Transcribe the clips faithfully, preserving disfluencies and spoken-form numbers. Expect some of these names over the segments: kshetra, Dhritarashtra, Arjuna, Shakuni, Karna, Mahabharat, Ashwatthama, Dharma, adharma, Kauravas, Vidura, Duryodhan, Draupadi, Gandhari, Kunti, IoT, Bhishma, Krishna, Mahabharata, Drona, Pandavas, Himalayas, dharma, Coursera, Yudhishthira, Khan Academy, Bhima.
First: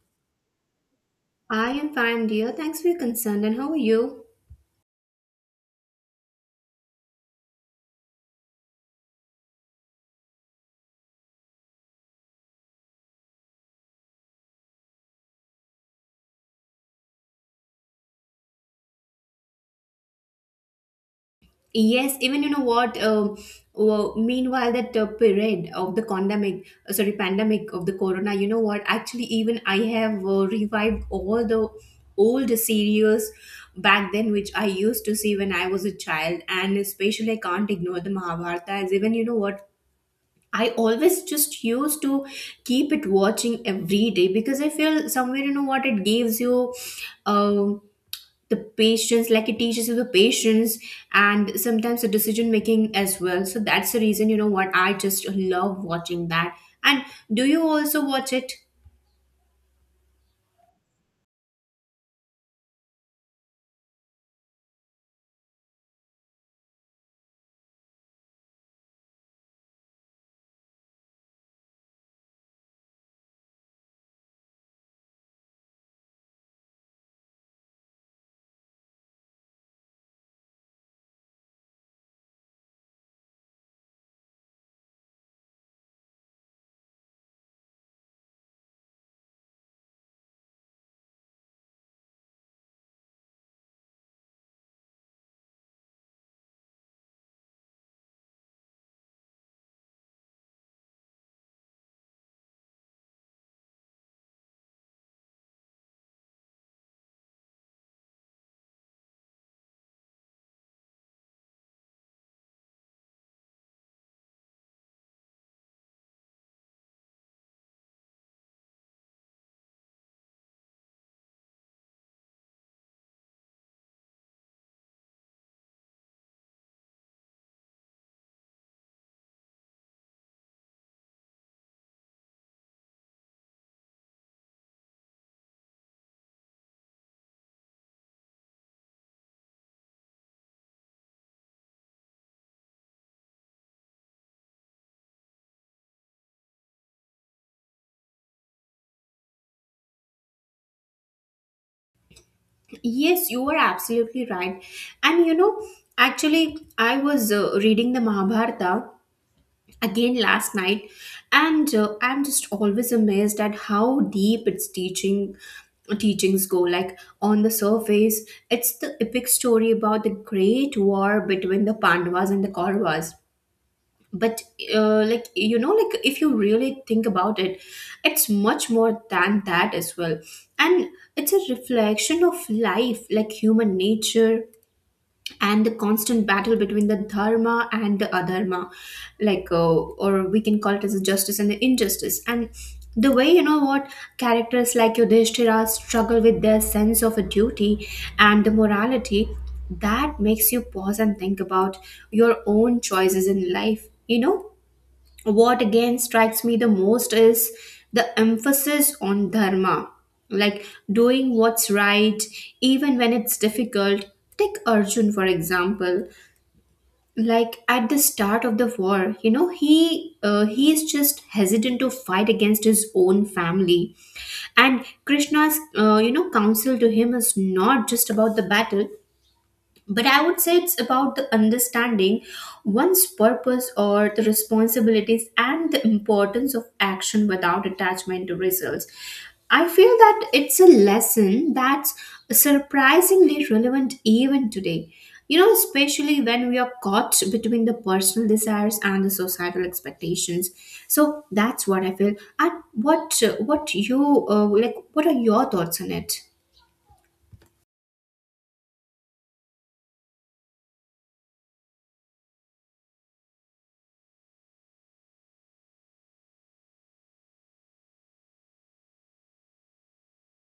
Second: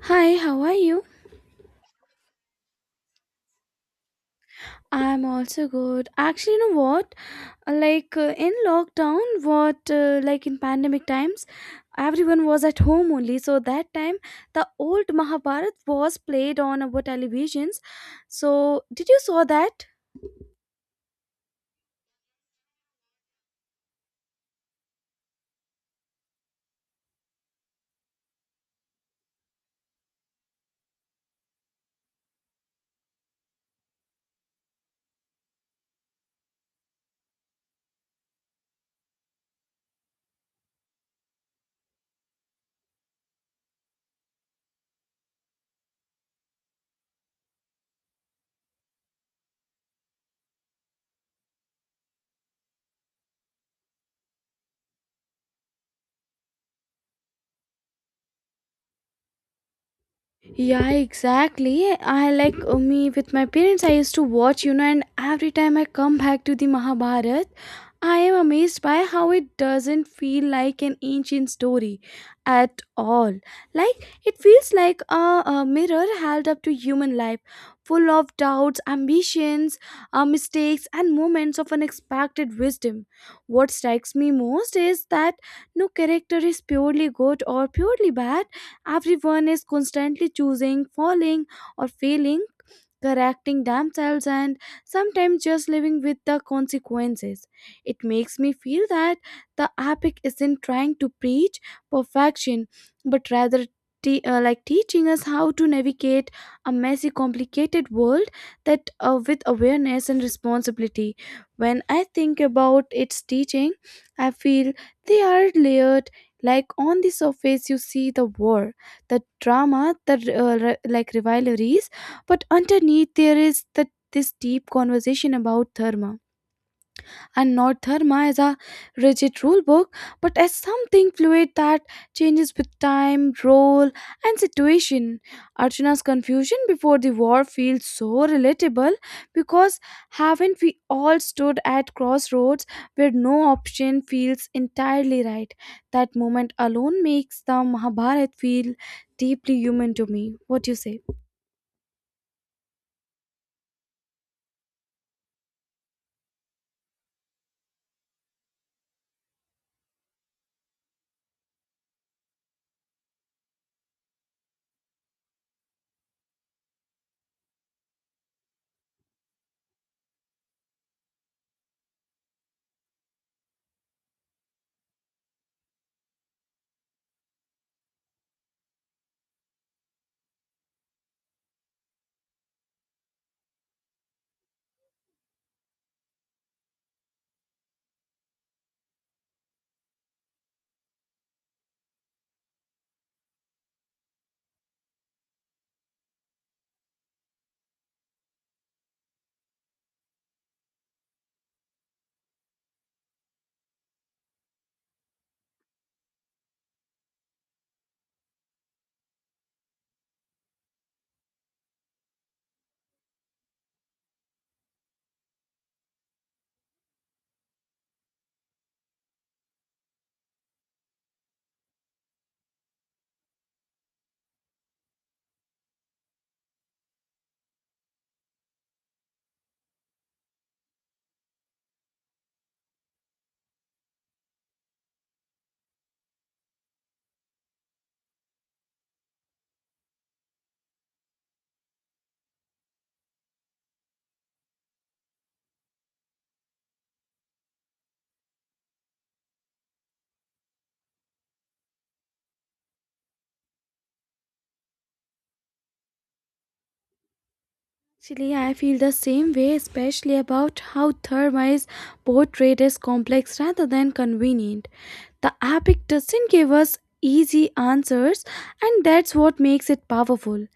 Hi, how are you? I am fine, dear. Thanks for your concern. And how are you? I'm also good. Actually, you know what? Uh, Like, uh, in lockdown, what uh, like in pandemic times, everyone was at home only. So that time, the old Mahabharat was played on our televisions. So did you saw that? Yes, even you know what? Um, well, meanwhile, that uh, period of the pandemic, uh, sorry, pandemic of the corona. You know what? Actually, even I have uh, revived all the old series back then, which I used to see when I was a child, and especially I can't ignore the Mahabharata. As even you know what? I always just used to keep it watching every day because I feel somewhere you know what it gives you. Um the patience, like it teaches you the patience, and sometimes the decision making as well. So that's the reason you know what, I just love watching that. And do you also watch it? Yeah, exactly. I like uh, Me with my parents, I used to watch, you know, and every time I come back to the Mahabharat, I am amazed by how it doesn't feel like an ancient story at all. Like it feels like a, a mirror held up to human life, full of doubts, ambitions, uh, mistakes, and moments of unexpected wisdom. What strikes me most is that no character is purely good or purely bad. Everyone is constantly choosing, falling, or failing, correcting themselves, and sometimes just living with the consequences. It makes me feel that the epic isn't trying to preach perfection, but rather te- uh, like teaching us how to navigate a messy, complicated world, that uh, with awareness and responsibility. When I think about its teaching, I feel they are layered. Like on the surface, you see the war, the drama, the uh, re- like rivalries, but underneath there is that this deep conversation about dharma, and not dharma as a rigid rule book, but as something fluid that changes with time, role, and situation. Arjuna's confusion before the war feels so relatable, because haven't we all stood at crossroads where no option feels entirely right? That moment alone makes the Mahabharata feel deeply human to me. What do you say? Yes, you are absolutely right. And you know, actually I was uh, reading the Mahabharata again last night, and uh, I'm just always amazed at how deep its teaching teachings go. Like on the surface, it's the epic story about the great war between the Pandavas and the Kauravas, but uh, like you know, like if you really think about it, it's much more than that as well. And it's a reflection of life, like human nature, and the constant battle between the dharma and the adharma, like uh, or we can call it as a justice and the injustice. And the way you know what, characters like Yudhishthira struggle with their sense of a duty and the morality, that makes you pause and think about your own choices in life. You know what again strikes me the most is the emphasis on dharma, like doing what's right even when it's difficult. Take Arjun for example. Like at the start of the war, you know, he uh, he is just hesitant to fight against his own family, and Krishna's uh, you know counsel to him is not just about the battle, but I would say it's about the understanding one's purpose or the responsibilities and the importance of action without attachment to results. I feel that it's a lesson that's surprisingly relevant even today, you know, especially when we are caught between the personal desires and the societal expectations. So that's what I feel. And what what you uh, like, what are your thoughts on it? Actually, I feel the same way, especially about how Dharma is portrayed as complex rather than convenient. The epic doesn't give us easy answers, and that's what makes it powerful.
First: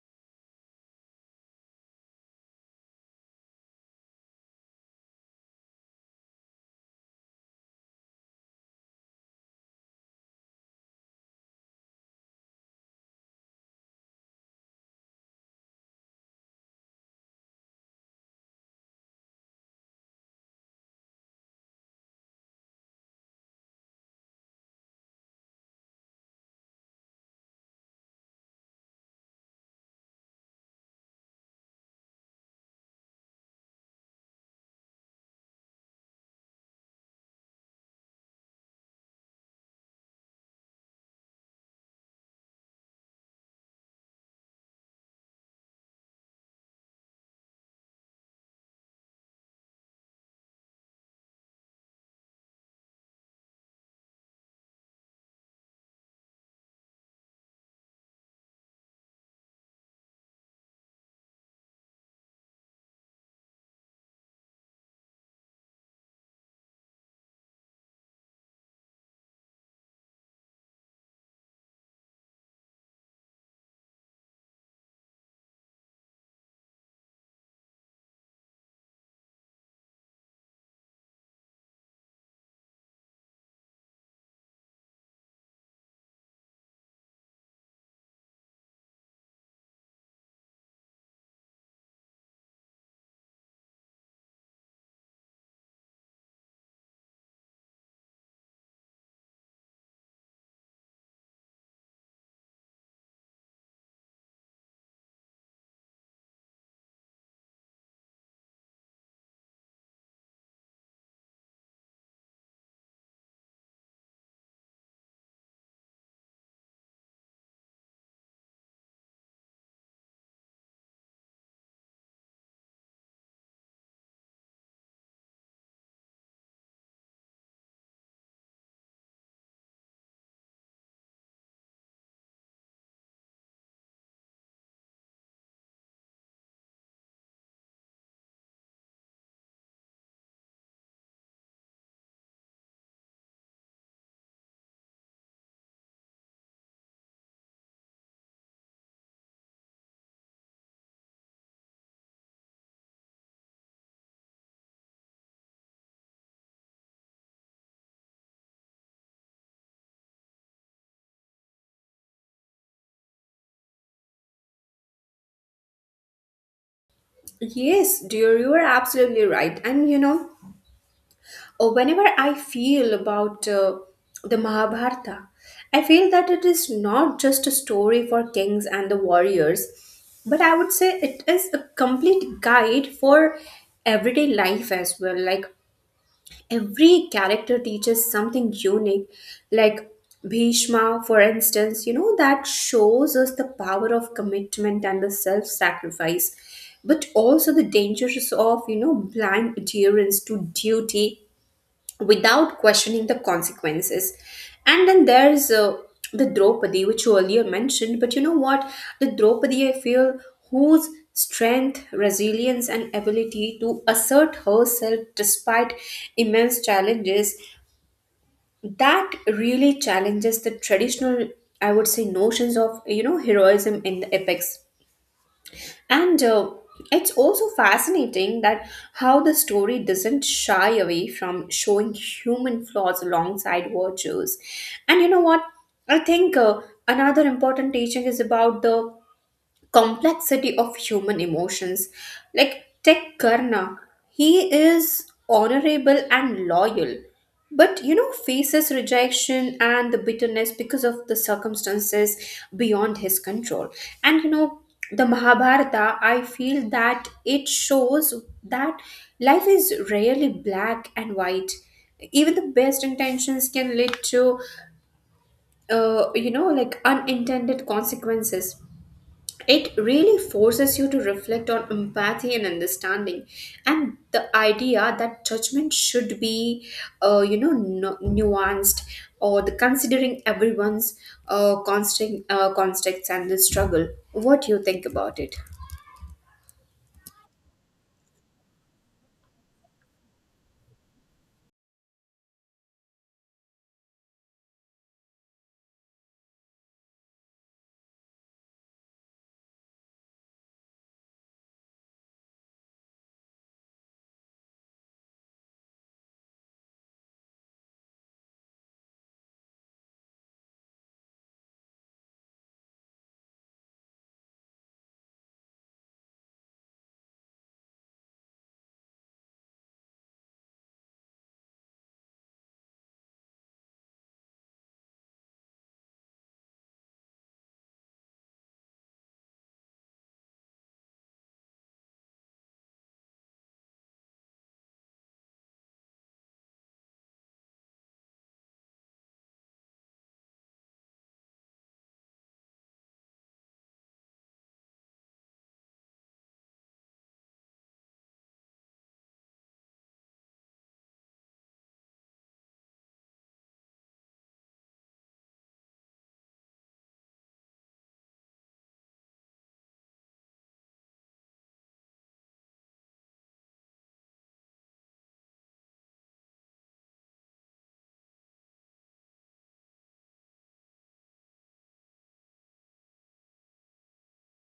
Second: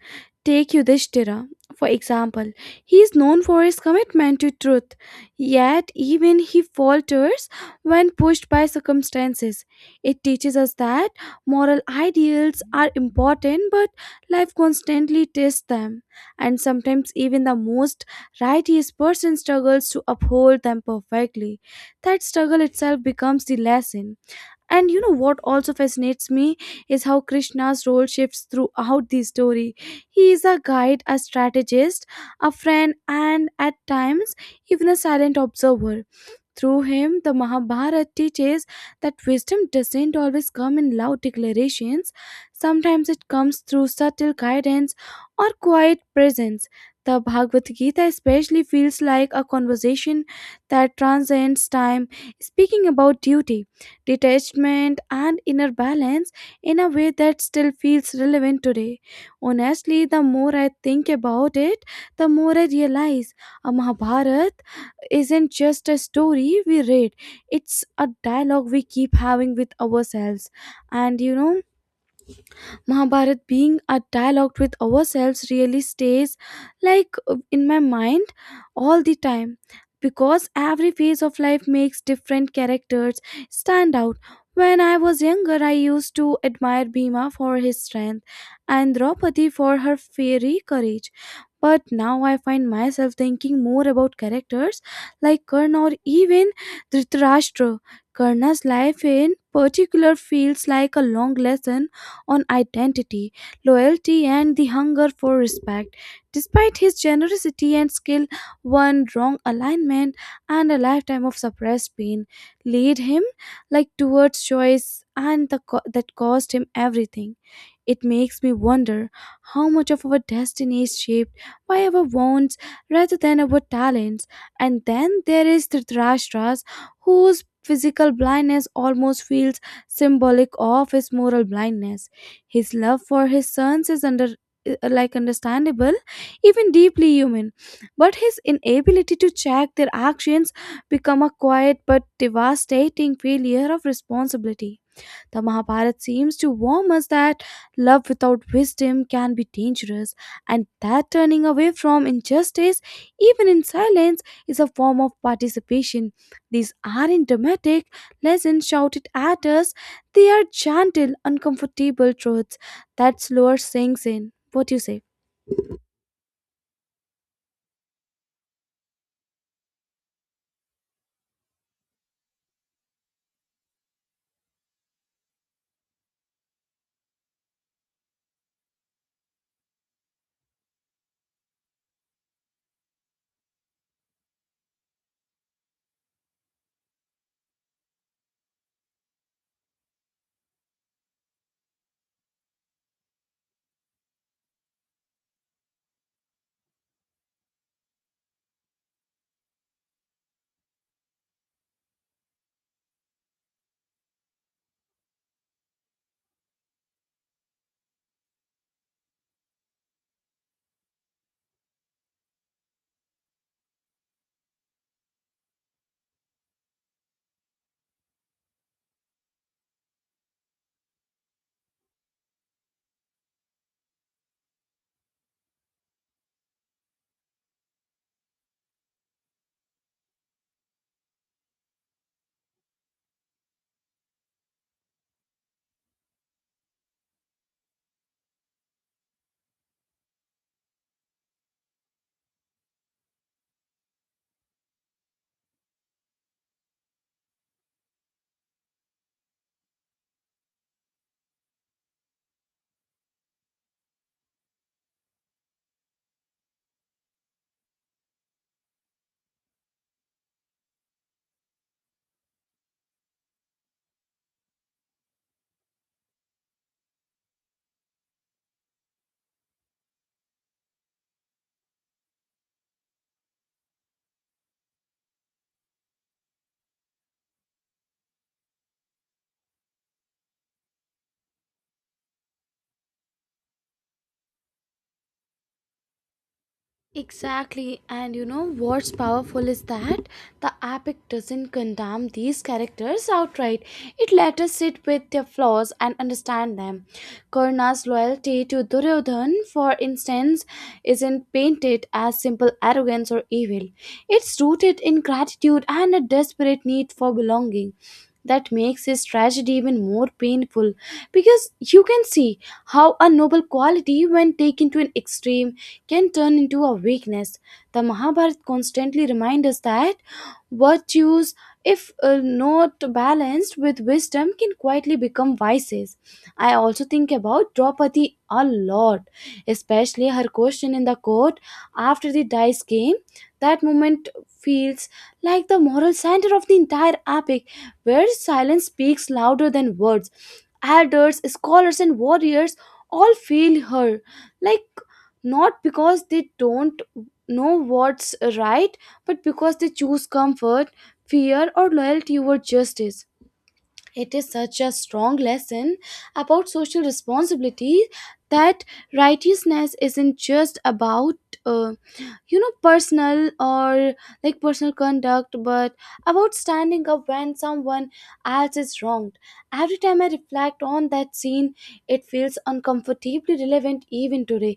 Take Yudhishthira, for example. He is known for his commitment to truth, yet, even he falters when pushed by circumstances. It teaches us that moral ideals are important, but life constantly tests them, and sometimes even the most righteous person struggles to uphold them perfectly. That struggle itself becomes the lesson. And you know what also fascinates me is how Krishna's role shifts throughout the story. He is a guide, a strategist, a friend, and at times even a silent observer. Through him, the Mahabharata teaches that wisdom doesn't always come in loud declarations. Sometimes it comes through subtle guidance or quiet presence. The Bhagavad Gita especially feels like a conversation that transcends time, speaking about duty, detachment, and inner balance in a way that still feels relevant today. Honestly, the more I think about it, the more I realize a Mahabharata isn't just a story we read, it's a dialogue we keep having with ourselves. And you know, Mahabharat being a dialogue with ourselves really stays, like uh, in my mind all the time, because every phase of life makes different characters stand out. When I was younger, I used to admire Bhima for his strength and Draupadi for her fiery courage. But now I find myself thinking more about characters like Karna or even Dhritarashtra. Karna's life in particular feels like a long lesson on identity, loyalty, and the hunger for respect. Despite his generosity and skill, one wrong alignment and a lifetime of suppressed pain led him like towards choice and the co- that cost him everything. It makes me wonder how much of our destiny is shaped by our wants rather than our talents. And then there is Dhritarashtra's, whose physical blindness almost feels symbolic of his moral blindness. His love for his sons is under uh, like understandable, even deeply human, but his inability to check their actions become a quiet but devastating failure of responsibility. The Mahabharata seems to warn us that love without wisdom can be dangerous, and that turning away from injustice, even in silence, is a form of participation. These aren't dramatic lessons shouted at us, they are gentle, uncomfortable truths that slower sinks in. What do you say? Yes, dear, you are absolutely right. And you know, oh, whenever I feel about uh, the Mahabharata, I feel that it is not just a story for kings and the warriors, but I would say it is a complete guide for everyday life as well. Like every character teaches something unique, like Bhishma, for instance, you know, that shows us the power of commitment and the self sacrifice, but also the dangers of, you know, blind adherence to duty without questioning the consequences. And then there's uh, the Draupadi, which you earlier mentioned. But you know what? The Draupadi, I feel, whose strength, resilience, and ability to assert herself despite immense challenges, that really challenges the traditional, I would say, notions of, you know, heroism in the epics. And uh, it's also fascinating that how the story doesn't shy away from showing human flaws alongside virtues. And you know what? I think uh, another important teaching is about the complexity of human emotions. Like Tech Karna, he is honorable and loyal, but you know, faces rejection and the bitterness because of the circumstances beyond his control. And you know, the Mahabharata, I feel that it shows that life is rarely black and white. Even the best intentions can lead to, uh, you know, like unintended consequences. It really forces you to reflect on empathy and understanding, and the idea that judgment should be, uh, you know, nu- nuanced, or the considering everyone's uh, constant uh, context and the struggle. What do you think about it? Exactly, and you know what's powerful is that the epic doesn't condemn these characters outright. It let us sit with their flaws and understand them. Karna's loyalty to Duryodhan, for instance, isn't painted as simple arrogance or evil. It's rooted in gratitude and a desperate need for belonging, that makes his tragedy even more painful, because you can see how a noble quality, when taken to an extreme, can turn into a weakness. The Mahabharata constantly reminds us that virtues, if uh, not balanced with wisdom, can quietly become vices. I also think about Draupadi a lot, especially her question in the court after the dice game. That moment feels like the moral center of the entire epic, where silence speaks louder than words. Elders, scholars, and warriors all feel her. Like, not because they don't know what's right, but because they choose comfort, fear, or loyalty over justice. It is such a strong lesson about social responsibility, that righteousness isn't just about. uh, you know personal or like personal conduct, but about standing up when someone else is wronged. Every time I reflect on that scene, it feels uncomfortably relevant even today.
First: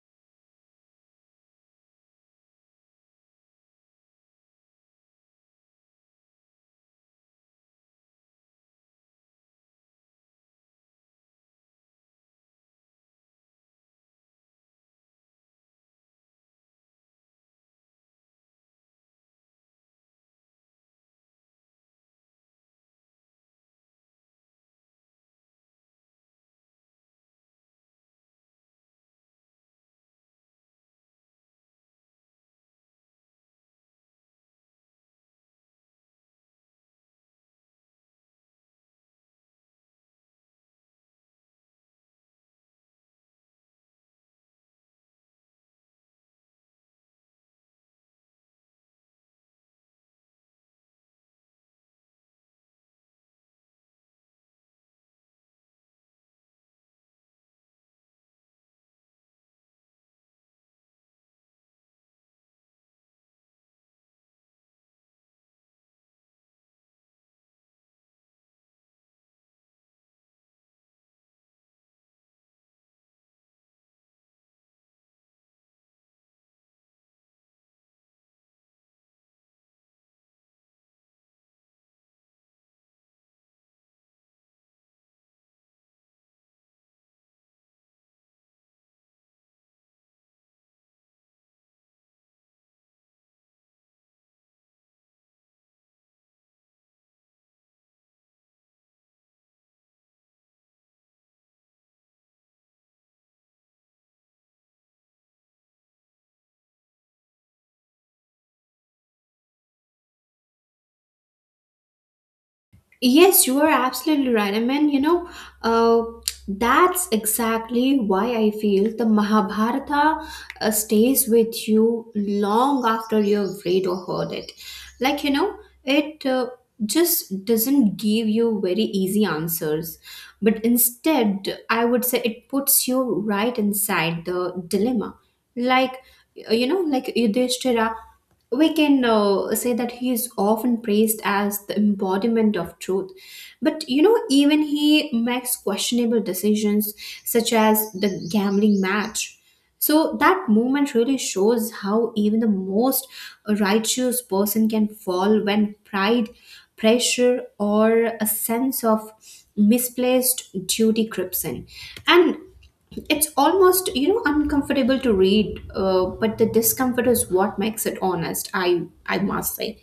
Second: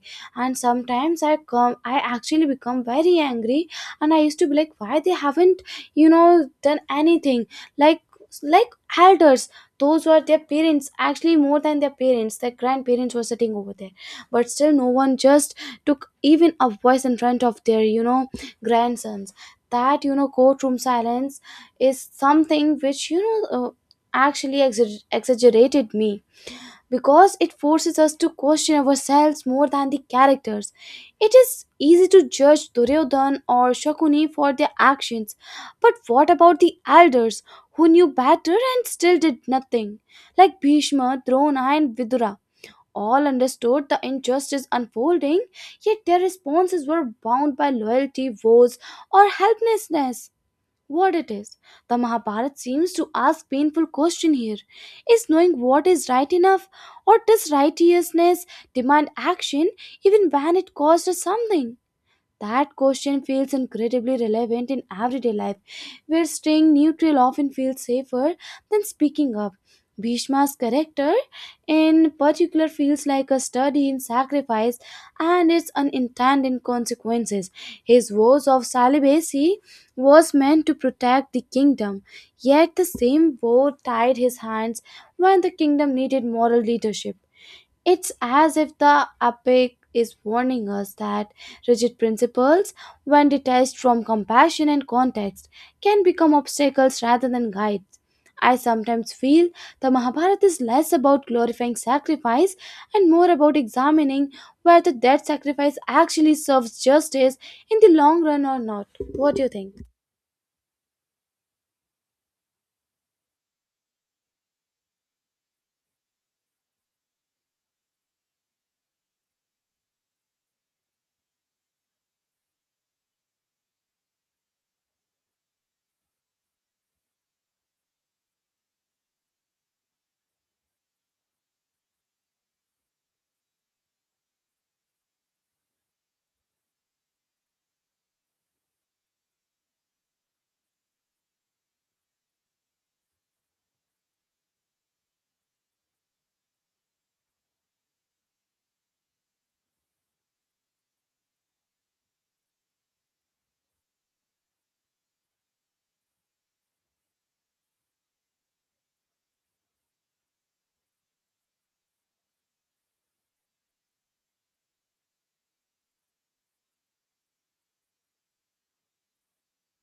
And sometimes i come i actually become very angry, and I used to be like, why they haven't you know done anything? Like like elders, those were their parents, actually more than their parents, their grandparents were sitting over there, but still no one just took even a voice in front of their you know grandsons. That, you know, courtroom silence is something which, you know uh, actually exa- exaggerated me, because it forces us to question ourselves more than the characters. It is easy to judge Duryodhan or Shakuni for their actions, but what about the elders who knew better and still did nothing? Like Bhishma, Drona, and Vidura all understood the injustice unfolding, yet their responses were bound by loyalty, vows, or helplessness. What it is? The Mahabharata seems to ask painful question here. Is knowing what is right enough, or does righteousness demand action even when it costs us something? That question feels incredibly relevant in everyday life, where staying neutral often feels safer than speaking up. Bhishma's character, in particular, feels like a study in sacrifice and its unintended consequences. His vows of celibacy was meant to protect the kingdom, yet the same vow tied his hands when the kingdom needed moral leadership. It's as if the epic is warning us that rigid principles, when detached from compassion and context, can become obstacles rather than guides. I sometimes feel the Mahabharata is less about glorifying sacrifice and more about examining whether that sacrifice actually serves justice in the long run or not. What do you think? Yes, you are absolutely right. I mean, you know, uh, that's exactly why I feel the Mahabharata uh, stays with you long after you've read or heard it. Like, you know, it uh, just doesn't give you very easy answers, but instead, I would say it puts you right inside the dilemma. Like, uh, you know, like Yudhishthira, we can uh, say that he is often praised as the embodiment of truth. But you know, even he makes questionable decisions, such as the gambling match. So that movement really shows how even the most righteous person can fall when pride, pressure, or a sense of misplaced duty creeps in. And it's almost, you know, uncomfortable to read, uh, but the discomfort is what makes it honest, I, I must say.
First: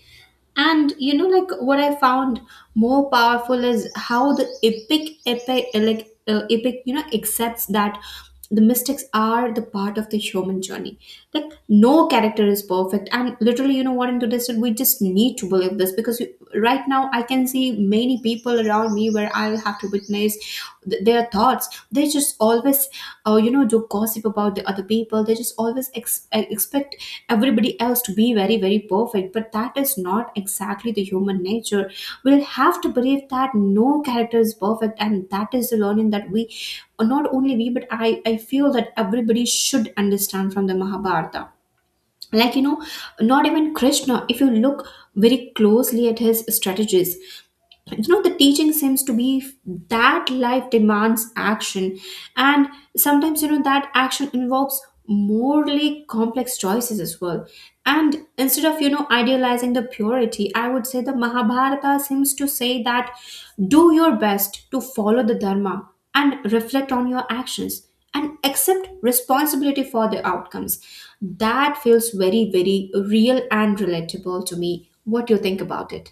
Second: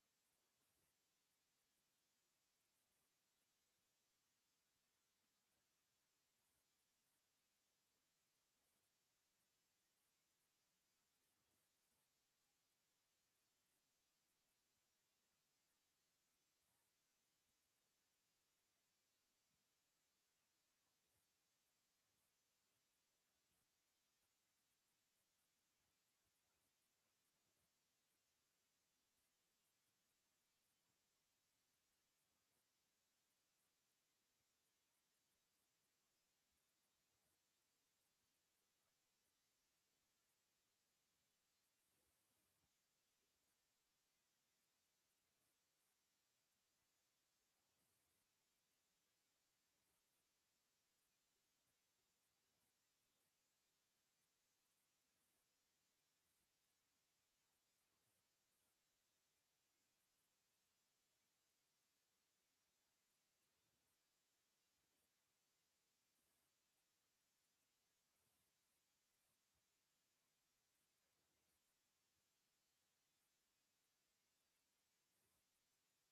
And you know, like what I found more powerful is how the epic, epic, uh, like uh, epic, you know, accepts that the mistakes are the part of the human journey. Like no character is perfect, and literally, you know what? Into this, we just need to believe this, because you, right now, I can see many people around me where I'll have to witness th- their thoughts. They just always uh, you know do gossip about the other people. They just always ex- uh, expect everybody else to be very very perfect, but that is not exactly the human nature. We'll have to believe that no character is perfect, and that is the learning that we not only we, but i i feel that everybody should understand from the Mahabharata. Like you know, not even Krishna, if you look very closely at his strategies, you know the teaching seems to be f- that life demands action, and sometimes you know that action involves morally complex choices as well. And instead of you know idealizing the purity, I would say the Mahabharata seems to say that do your best to follow the dharma, and reflect on your actions, and accept responsibility for the outcomes. That feels very very real and relatable to me. What do you think about it?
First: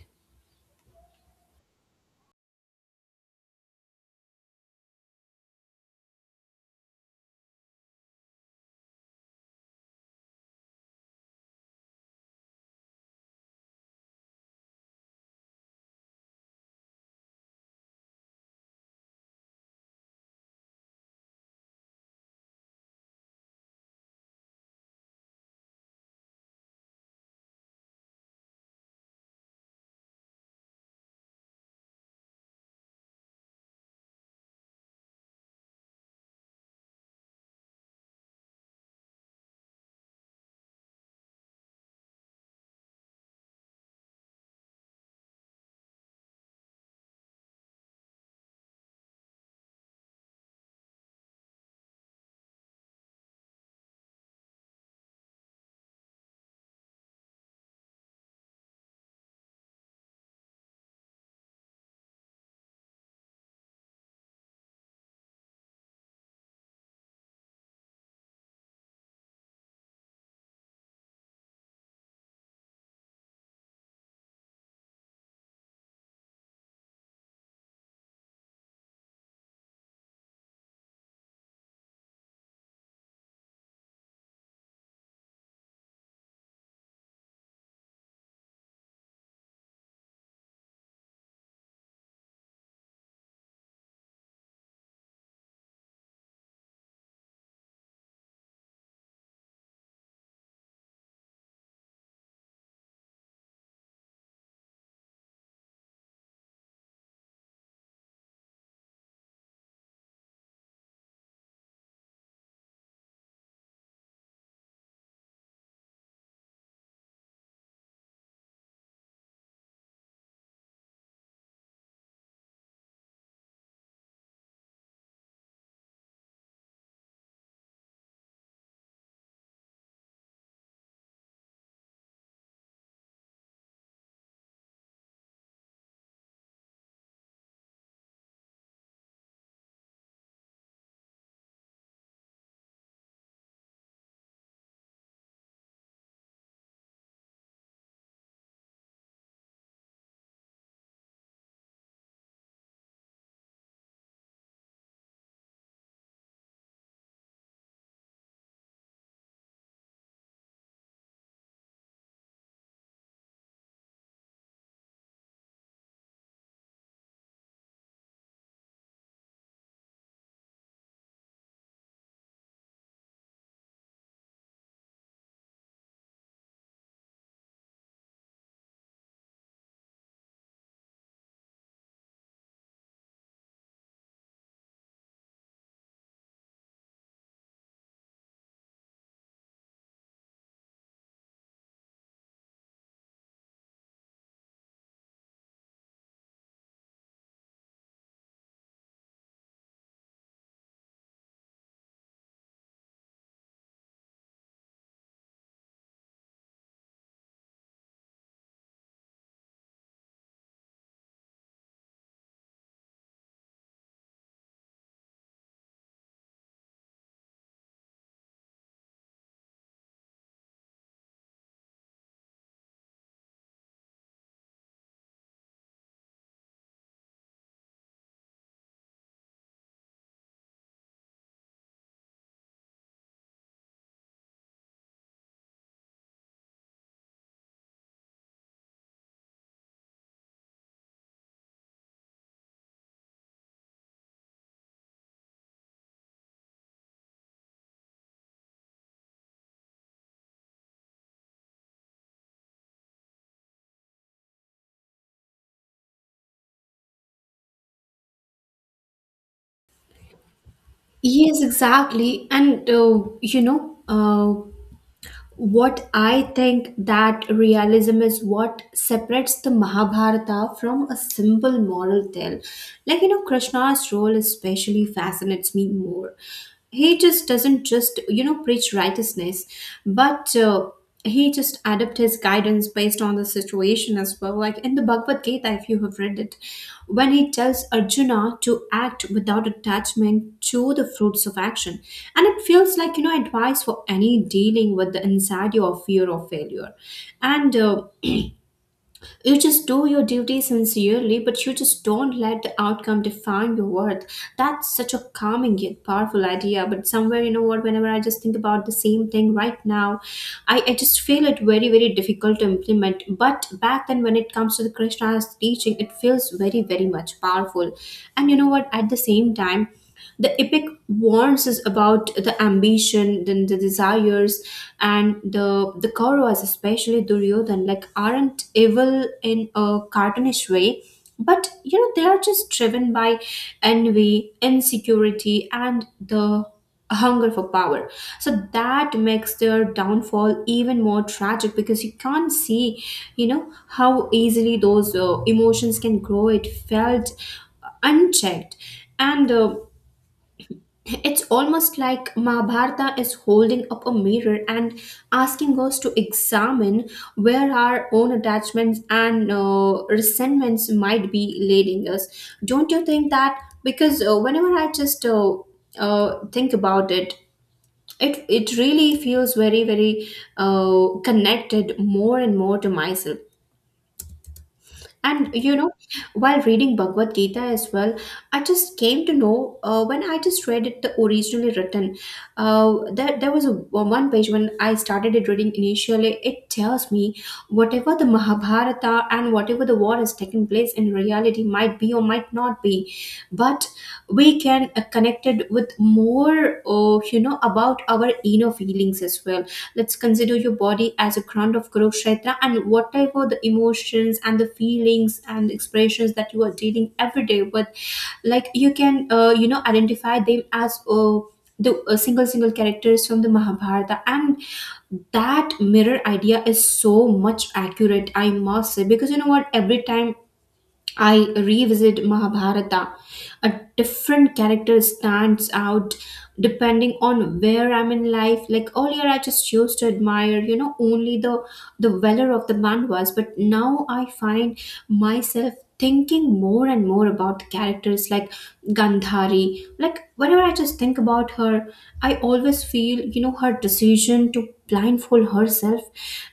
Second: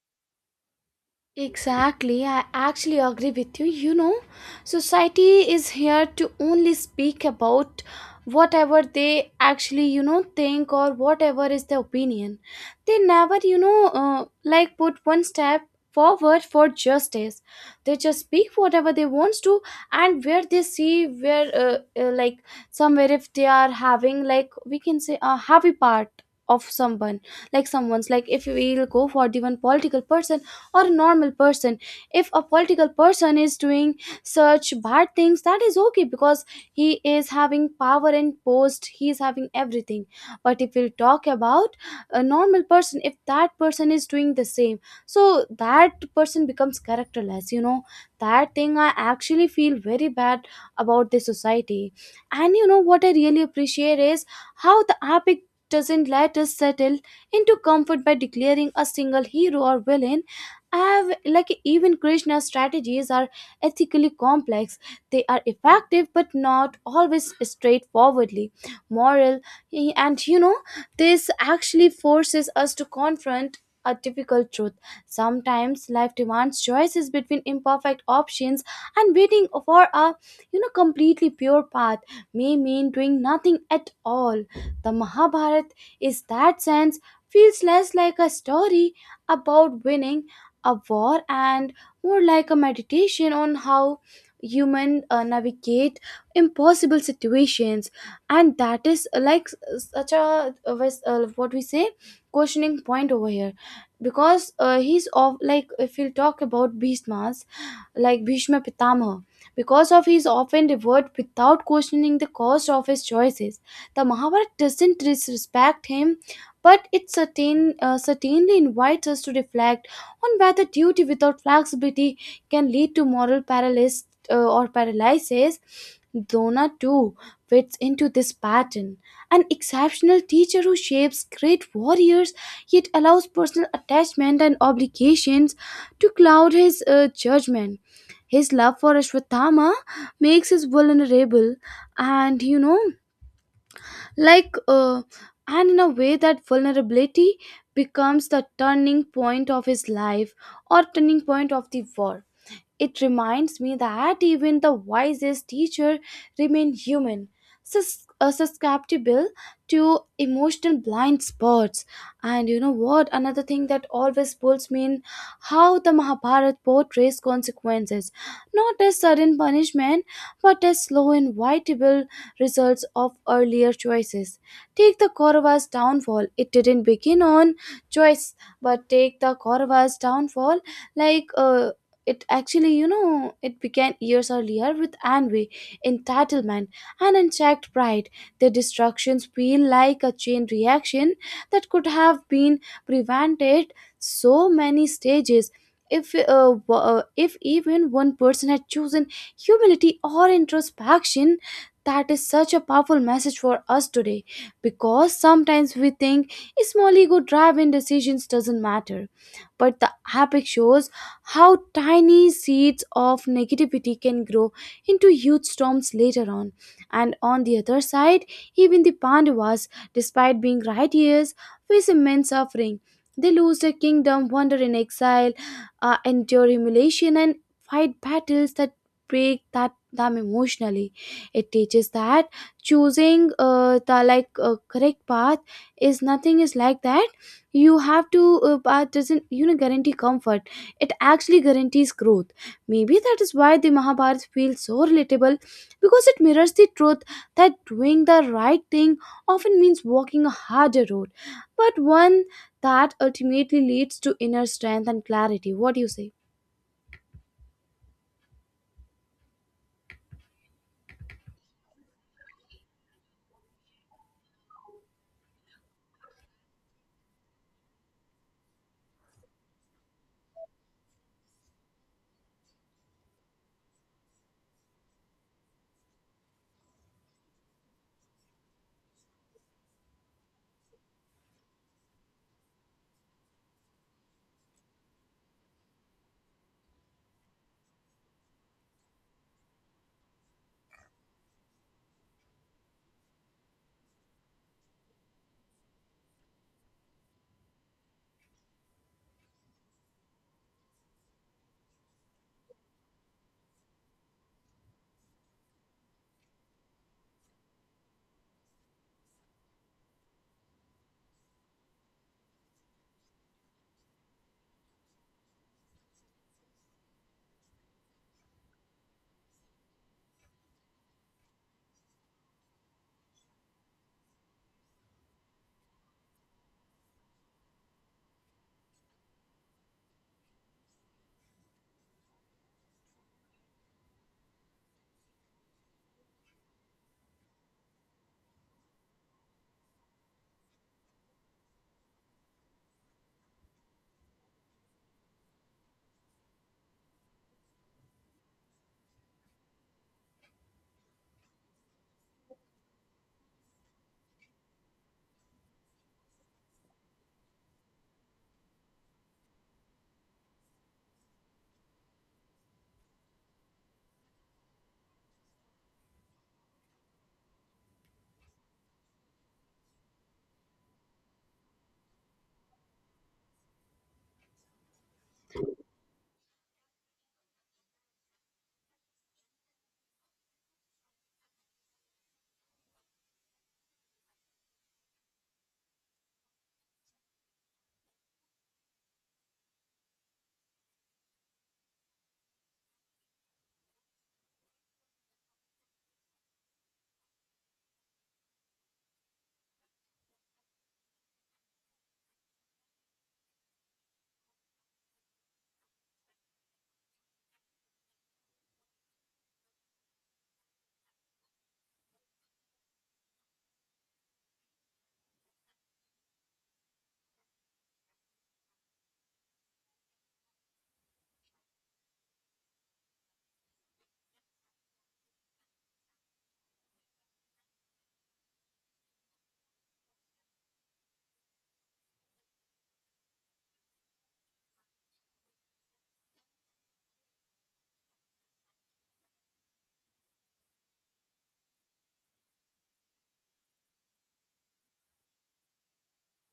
Exactly, I actually agree with you. You know, society is here to only speak about whatever they actually, you know, think, or whatever is their opinion. They never, you know, uh, like put one step forward for justice. They just speak whatever they wants to, and where they see where, uh, uh, like, somewhere if they are having, like, we can say a happy part of someone, like someone's, like, if we'll go for the one political person or a normal person. If a political person is doing such bad things, that is okay because he is having power and post, he is having everything. But if we talk about a normal person, if that person is doing the same, so that person becomes characterless, you know. That thing I actually feel very bad about this society. And you know what I really appreciate is how the epic doesn't let us settle into comfort by declaring a single hero or villain. I have, like, even Krishna's strategies are ethically complex. They are effective but not always straightforwardly moral. Eh, and you know, this actually forces us to confront a difficult truth. Sometimes life demands choices between imperfect options, and waiting for a, you know, completely pure path may mean doing nothing at all. The Mahabharata, is that sense, feels less like a story about winning a war and more like a meditation on how human uh, navigate impossible situations. And that is, uh, like, s- such a, uh, wes- uh, what we say, questioning point over here. Because uh, he's of, like, if we'll talk about beastmaster, like Bhishma Pitamaha. Because of his often reward without questioning the cost of his choices, the Mahabharata doesn't disrespect him, but it certain, uh, certainly invites us to reflect on whether duty without flexibility can lead to moral paralysis uh, or paralysis. Dona too fits into this pattern. An exceptional teacher who shapes great warriors, yet allows personal attachment and obligations to cloud his uh, judgment. His love for Ashwatthama makes us vulnerable, and you know, like, uh, and in a way, that vulnerability becomes the turning point of his life, or turning point of the war. It reminds me that even the wisest teacher remain human, sus- uh, susceptible to emotional blind spots. And you know what? Another thing that always pulls me in how the Mahabharata portrays consequences, not as sudden punishment, but as slow, inevitable results of earlier choices. Take the Kauravas' downfall; it didn't begin on choice, but take the Kauravas' downfall like. Uh, it actually, you know, it began years earlier with envy, entitlement, and unchecked pride. The destructions feel like a chain reaction that could have been prevented so many stages if uh, w- uh, if even one person had chosen humility or introspection, that is such a powerful message for us today because sometimes we think small ego driven decisions doesn't matter, but the epic shows how tiny seeds of negativity can grow into huge storms later on. And on the other side, even the Pandavas, despite being righteous, face immense suffering. They lose their kingdom, wander in exile, uh, endure humiliation, and fight battles that break that them emotionally. It teaches that choosing uh, the like uh, correct path is nothing is like that. You have to uh, path doesn't you know guarantee comfort, it actually guarantees growth. Maybe that is why the Mahabharata feels so relatable because it mirrors the truth that doing the right thing often means walking a harder road, but one that ultimately leads to inner strength and clarity. What do you say? Yes, exactly. And uh, you know, uh, what I think, that realism is what separates the Mahabharata from a simple moral tale. Like, you know, Krishna's role especially fascinates me more. He just doesn't just, you know, preach righteousness, but uh, he just adapt his guidance based on the situation as well. Like in the Bhagavad Gita, if you have read it, when he tells Arjuna to act without attachment to the fruits of action. And it feels like, you know, advice for any dealing with the anxiety or fear of failure. And uh, you just do your duty sincerely, but you just don't let the outcome define your worth. That's such a calming yet powerful idea. But somewhere, you know what, whenever I just think about the same thing right now, I, I just feel it very, very difficult to implement. But back then, when it comes to the Krishna's teaching, it feels very, very much powerful. And you know what, at the same time, the epic warns us about the ambition then the desires, and the the Kauravas, especially Duryodhan, like aren't evil in a cartoonish way, but you know they are just driven by envy, insecurity, and the hunger for power. So that makes their downfall even more tragic, because you can't see, you know, how easily those uh, emotions can grow it felt unchecked. And uh, it's almost like Mahabharata is holding up a mirror and asking us to examine where our own attachments and uh, resentments might be leading us. Don't you think that? Because uh, whenever I just uh, uh, think about it, it it really feels very very uh, connected more and more to myself. And you know, while reading Bhagavad Gita as well, I just came to know uh, when I just read it, the originally written. Uh, there, there was a one page when I started it reading initially. It tells me, whatever the Mahabharata and whatever the war has taken place in reality might be or might not be, but we can uh, connect it with more, uh, you know, about our inner feelings as well. Let's consider your body as a ground of growth kshetra, and what type of the emotions and the feelings and expressions that you are dealing every day with. Like you can uh, you know identify them as uh, the uh, single single characters from the Mahabharata. And that mirror idea is so much accurate, I must say, because you know what, every time I revisit Mahabharata, a different character stands out depending on where I'm in life. Like earlier, I just used to admire, you know, only the the valor of the Mandavas, but now I find myself thinking more and more about the characters like Gandhari. Like, whenever I just think about her, I always feel, you know, her decision to blindfold herself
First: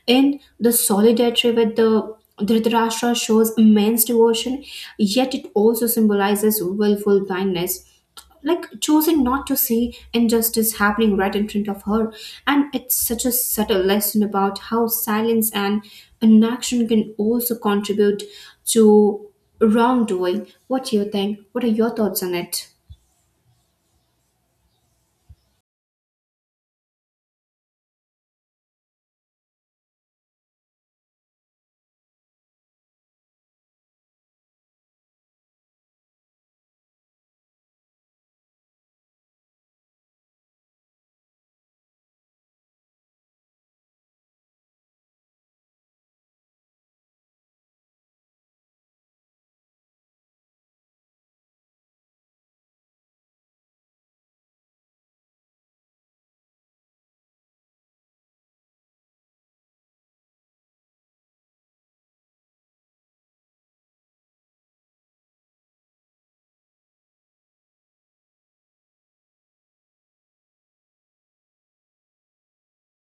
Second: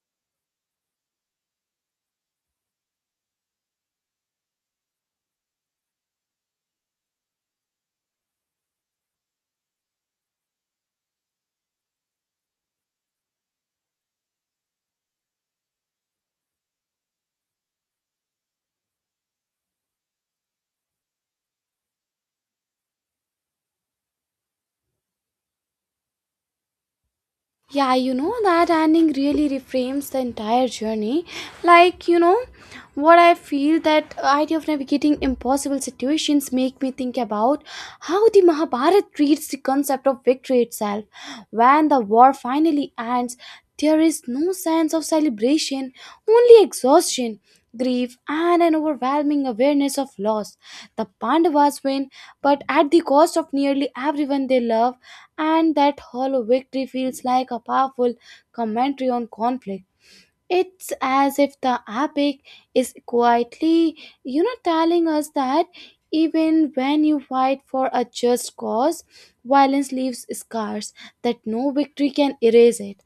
in the solidarity with the Dhritarashtra shows immense devotion, yet it also symbolizes willful blindness, like choosing not to see injustice happening right in front of her. And it's such a subtle lesson about how silence and inaction can also contribute to wrongdoing. What do you think? What are your thoughts on it? Yeah, you know that ending really reframes the entire journey. Like, you know, what I feel that uh, idea of navigating impossible situations make me think about how the Mahabharat treats the concept of victory itself. When the war finally ends, there is no sense of celebration, only exhaustion, grief, and an overwhelming awareness of loss. The Pandavas win, but at the cost of nearly everyone they love, and that hollow victory feels like a powerful commentary on conflict. It's as if the epic is quietly, you know, telling us that even when you fight for a just cause, violence leaves scars that no victory can erase it.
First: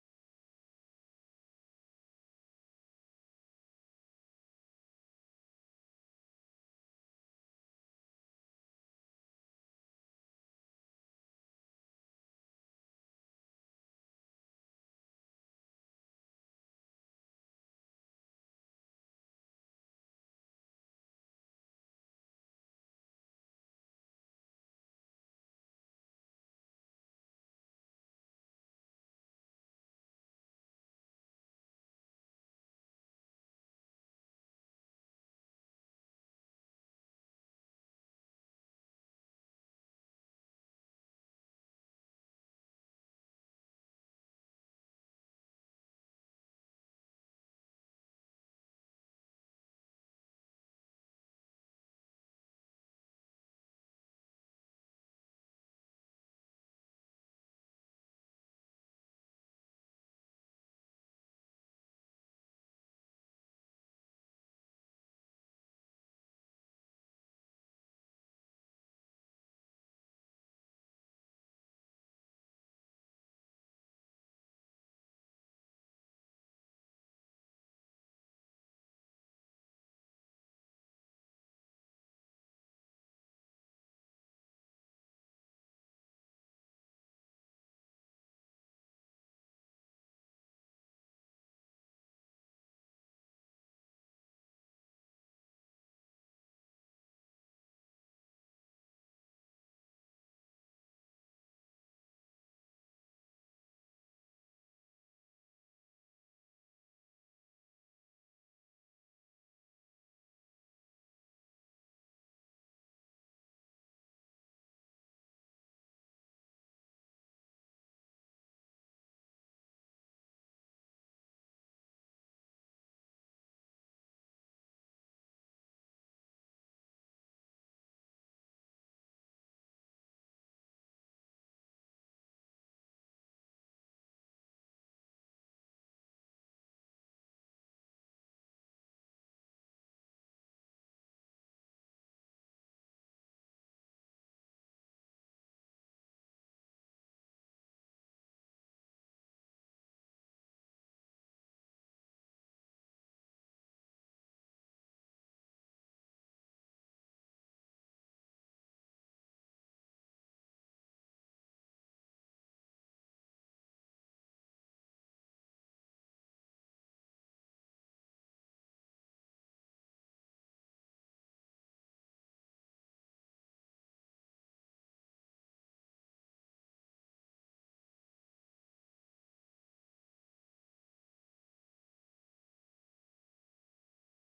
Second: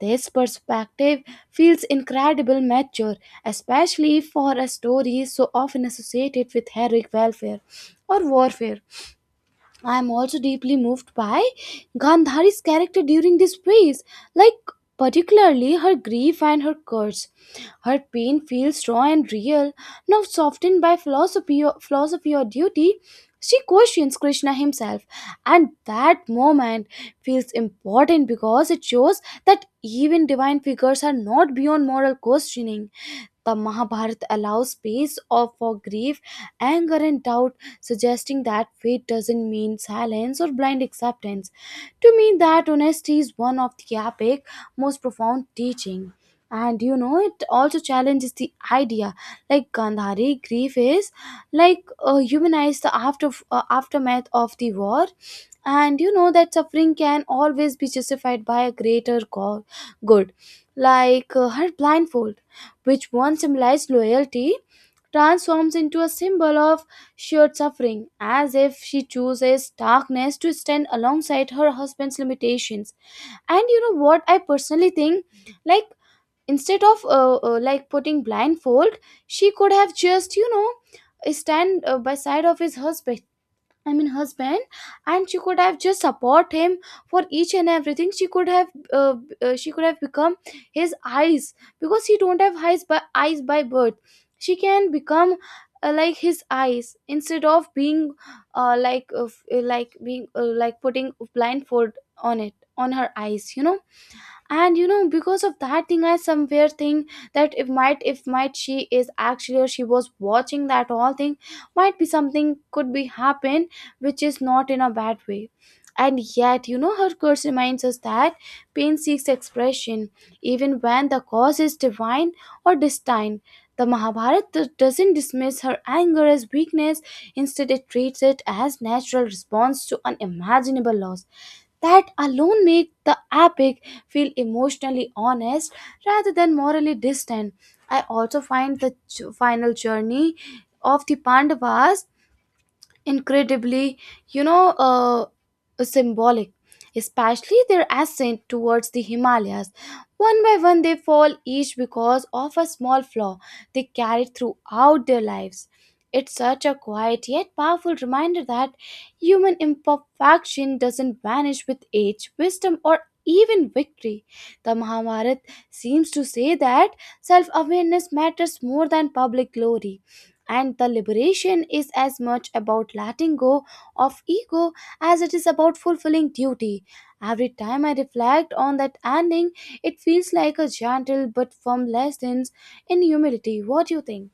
This perspective feels incredible mature, especially for a story so often associated with heroic welfare or warfare. I am also deeply moved by Gandhari's character during this phase, like particularly her grief and her curse. Her pain feels raw and real, now softened by philosophy or, philosophy or duty. She questions Krishna himself, and that moment feels important because it shows that even divine figures are not beyond moral questioning. The Mahabharata allows space of, for grief, anger, and doubt, suggesting that fate doesn't mean silence or blind acceptance. To me, that honesty is one of the epic, most profound teaching. And you know, it also challenges the idea, like Gandhari grief is like uh, humanized the after uh, aftermath of the war. And you know that suffering can always be justified by a greater go- good. Like uh, her blindfold, which once symbolized loyalty, transforms into a symbol of shared suffering, as if she chooses darkness to stand alongside her husband's limitations. And you know what I personally think, like, instead of uh, uh, like putting blindfold, she could have just, you know, stand uh, by side of his husband. I mean husband, and she could have just support him for each and everything. She could have, uh, uh, she could have become his eyes, because he don't have eyes by eyes by birth. She can become uh, like his eyes, instead of being, uh, like uh, f- uh, like being uh, like putting blindfold on it on her eyes. You know, and you know because of that thing I somewhere think that if might if might she is actually or she was watching that all thing, might be something could be happen, which is not in a bad way. And yet you know her curse reminds us that pain seeks expression even when the cause is divine or destined. The Mahabharata do- doesn't dismiss her anger as weakness, instead it treats it as natural response to unimaginable loss. That alone make the epic feel emotionally honest rather than morally distant. I also find the ch- final journey of the Pandavas incredibly, you know, uh, symbolic, especially their ascent towards the Himalayas. One by one, they fall, each because of a small flaw they carried throughout their lives. It's such a quiet yet powerful reminder that human imperfection doesn't vanish with age, wisdom, or even victory. The Mahabharata seems to say that self awareness matters more than public glory. And the liberation is as much about letting go of ego as it is about fulfilling duty. Every time I reflect on that ending, it feels like a gentle but firm lesson in humility. What do you think?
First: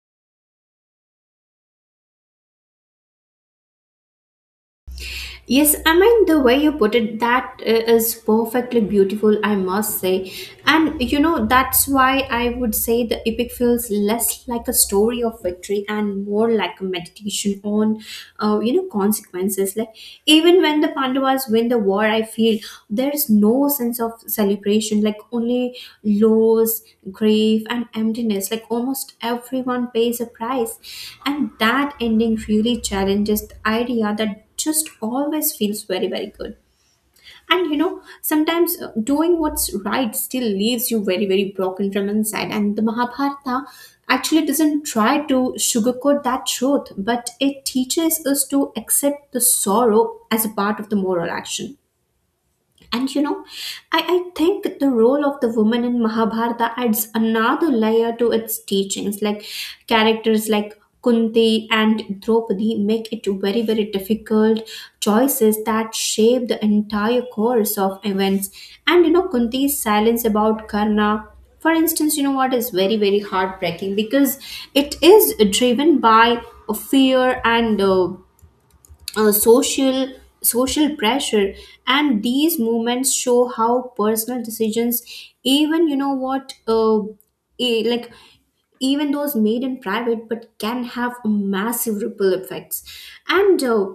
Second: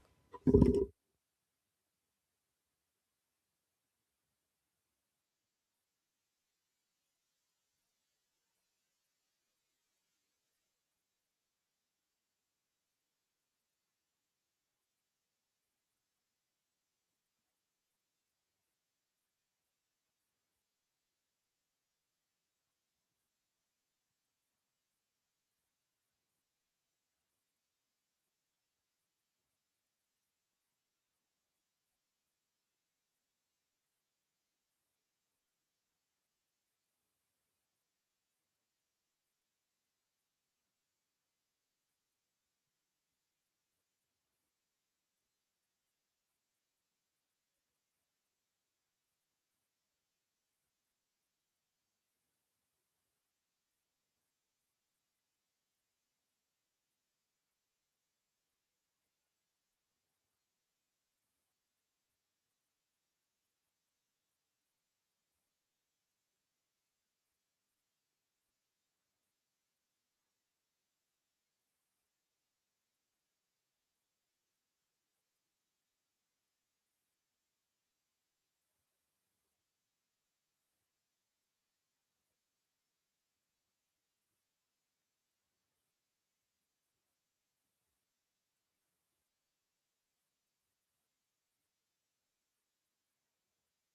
Yes, I mean, the way you put it, that uh, is perfectly beautiful, I must say. And you know, that's why I would say the epic feels less like a story of victory and more like a meditation on, uh, you know, consequences. Like, even when the Pandavas win the war, I feel there's no sense of celebration, like, only loss, grief, and emptiness. Like, almost everyone pays a price. And that ending really challenges the idea that just always feels very, very good. And you know, sometimes uh, doing what's right still leaves you very, very broken from inside. And the Mahabharata actually doesn't try to sugarcoat that truth, but it teaches us to accept the sorrow as a part of the moral action. And you know, I, I think the role of the woman in Mahabharata adds another layer to its teachings. Like, characters like Kunti and Draupadi make it very, very difficult choices that shape the entire course of events. And you know, Kunti's silence about Karna, for instance, you know what, is very, very heartbreaking because it is driven by fear and uh, uh, social social pressure. And these movements show how personal decisions, even you know what, uh, e- like even those made in private, but can have massive ripple effects. And uh,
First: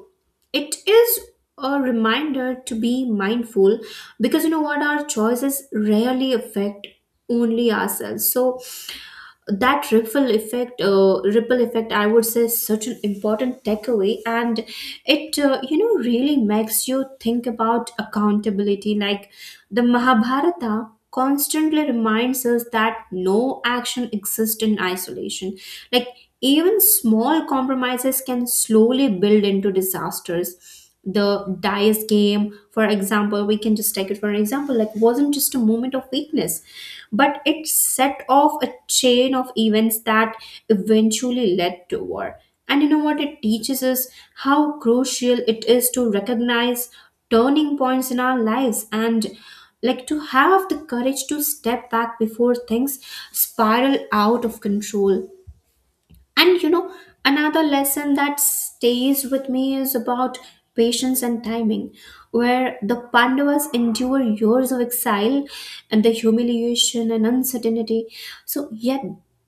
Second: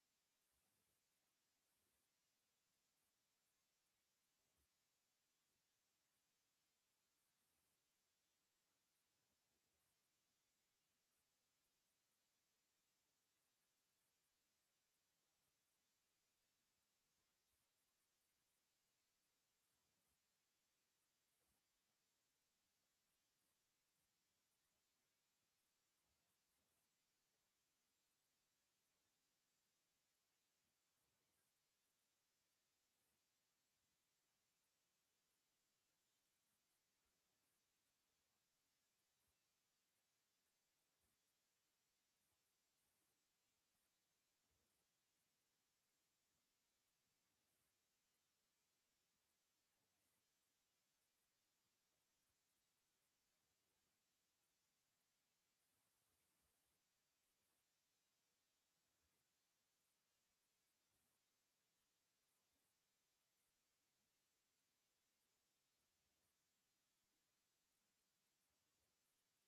it is a reminder to be mindful, because you know what, our choices rarely affect only ourselves. So that ripple effect, uh, ripple effect I would say, is such an important takeaway. And it, uh, you know, really makes you think about accountability. Like, the Mahabharata constantly reminds us that no action exists in isolation. Like, even small compromises can slowly build into disasters. The dice game, for example, we can just take it for an example, like, wasn't just a moment of weakness, but it set off a chain of events that eventually led to war. And you know what? It teaches us how crucial it is to recognize turning points in our lives and like to have the courage to step back before things spiral out of control. And you know, another lesson that stays with me is about patience and timing, where the Pandavas endure years of exile and the humiliation and uncertainty. So, yet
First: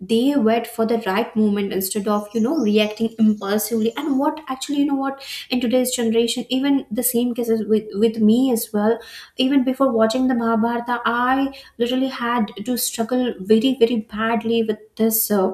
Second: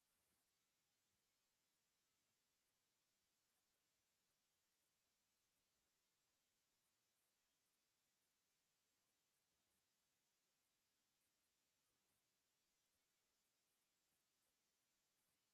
they wait for the right moment instead of, you know, reacting impulsively. And what actually, you know, what, in today's generation, even the same cases with, with me as well, even before watching the Mahabharata, I literally had to struggle very, very badly with this. Uh,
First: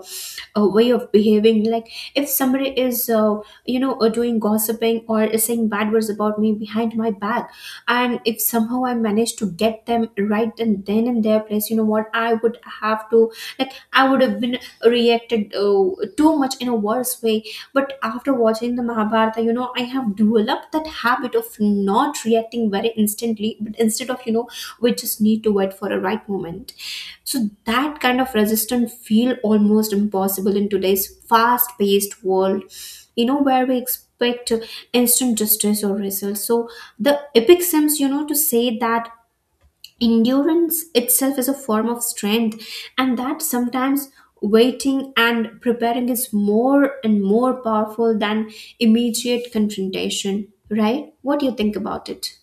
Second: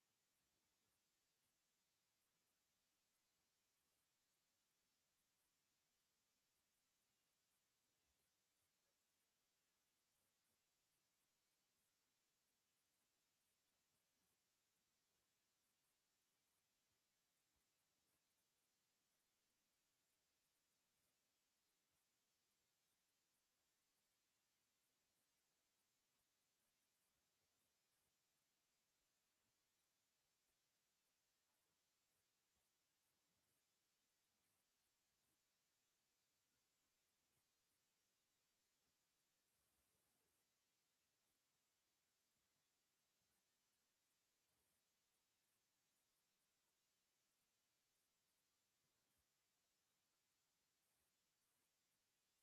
A way of behaving, like, if somebody is uh, you know, uh, doing gossiping or is saying bad words about me behind my back, and if somehow I manage to get them right and then in their place, you know what, I would have to, like, I would have been reacted uh, too much in a worse way. But after watching the Mahabharata, you know, I have developed that habit of not reacting very instantly, but instead of, you know, we just need to wait for a right moment. So that kind of resistance feel almost impossible in today's fast-paced world, you know, where we expect instant justice or results. So the epic seems, you know, to say that endurance itself is a form of strength, and that sometimes waiting and preparing is more and more powerful than immediate confrontation. Right? What do you think about it?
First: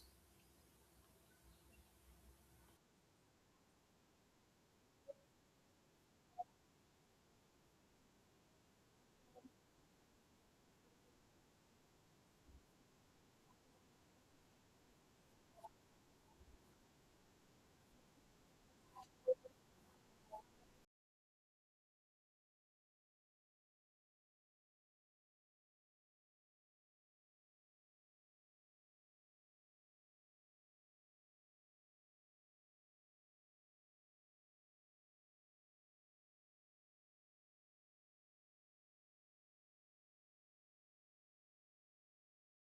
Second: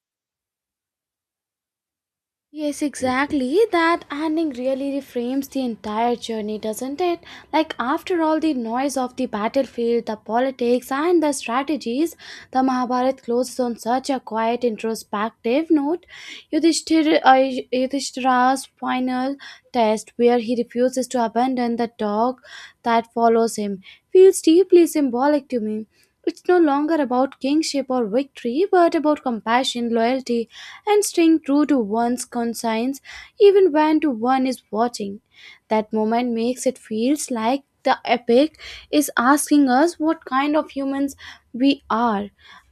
Yes, exactly. That ending really reframes the entire journey, doesn't it? Like, after all the noise of the battlefield, the politics, and the strategies, the Mahabharata closes on such a quiet, introspective note. Yudhishthir, uh, Yudhishthira's final test, where he refuses to abandon the dog that follows him, feels deeply symbolic to me. It's no longer about kingship or victory, but about compassion, loyalty, and staying true to one's conscience even when to one is watching. That moment makes it feels like the epic is asking us what kind of humans we are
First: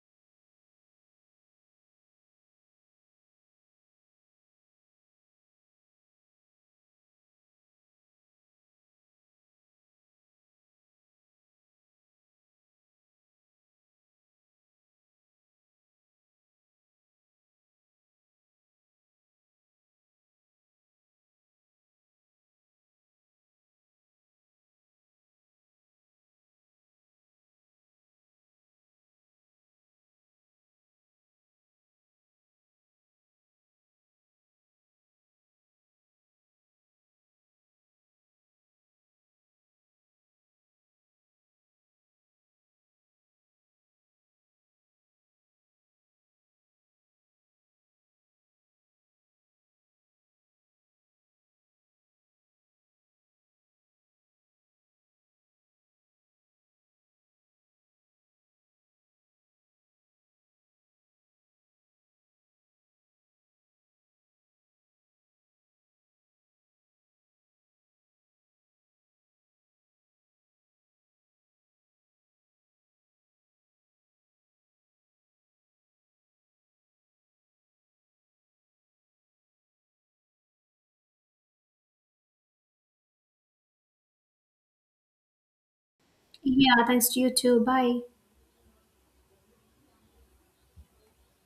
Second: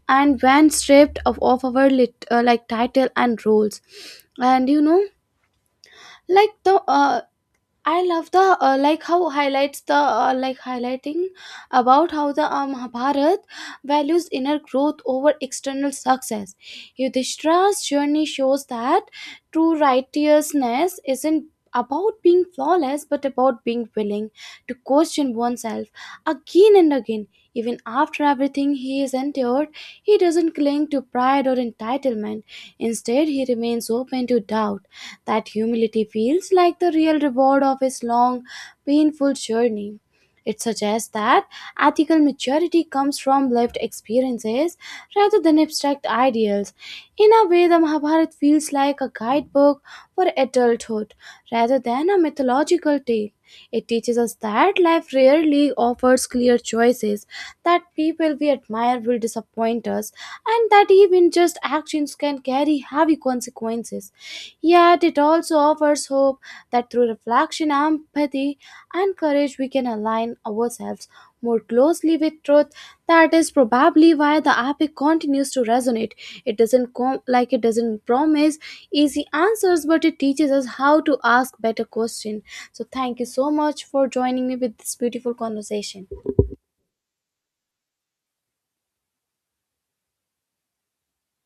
and when stripped of, of our lit, uh, like title and roles. And you know, like the uh, I love the uh, like how highlights the uh, like highlighting about how the uh, Mahabharat values inner growth over external success. Yudhishthira's journey shows that true righteousness isn't about being flawless but about being willing to question oneself again and again. Even after everything he has endured, he doesn't cling to pride or entitlement. Instead, he remains open to doubt, that humility feels like the real reward of his long, painful journey. It suggests that ethical maturity comes from lived experiences rather than abstract ideals. In a way, the Mahabharata feels like a guidebook for adulthood rather than a mythological tale. It teaches us that life rarely offers clear choices, that people we admire will disappoint us, and that even just actions can carry heavy consequences. Yet it also offers hope that through reflection, empathy, and courage, we can align ourselves more closely with truth. That is probably why the epic continues to resonate. It doesn't com- like it doesn't promise easy answers, but it teaches us how to ask better questions. So thank you so much for joining me with this beautiful conversation. Yeah, thanks to you too. Bye.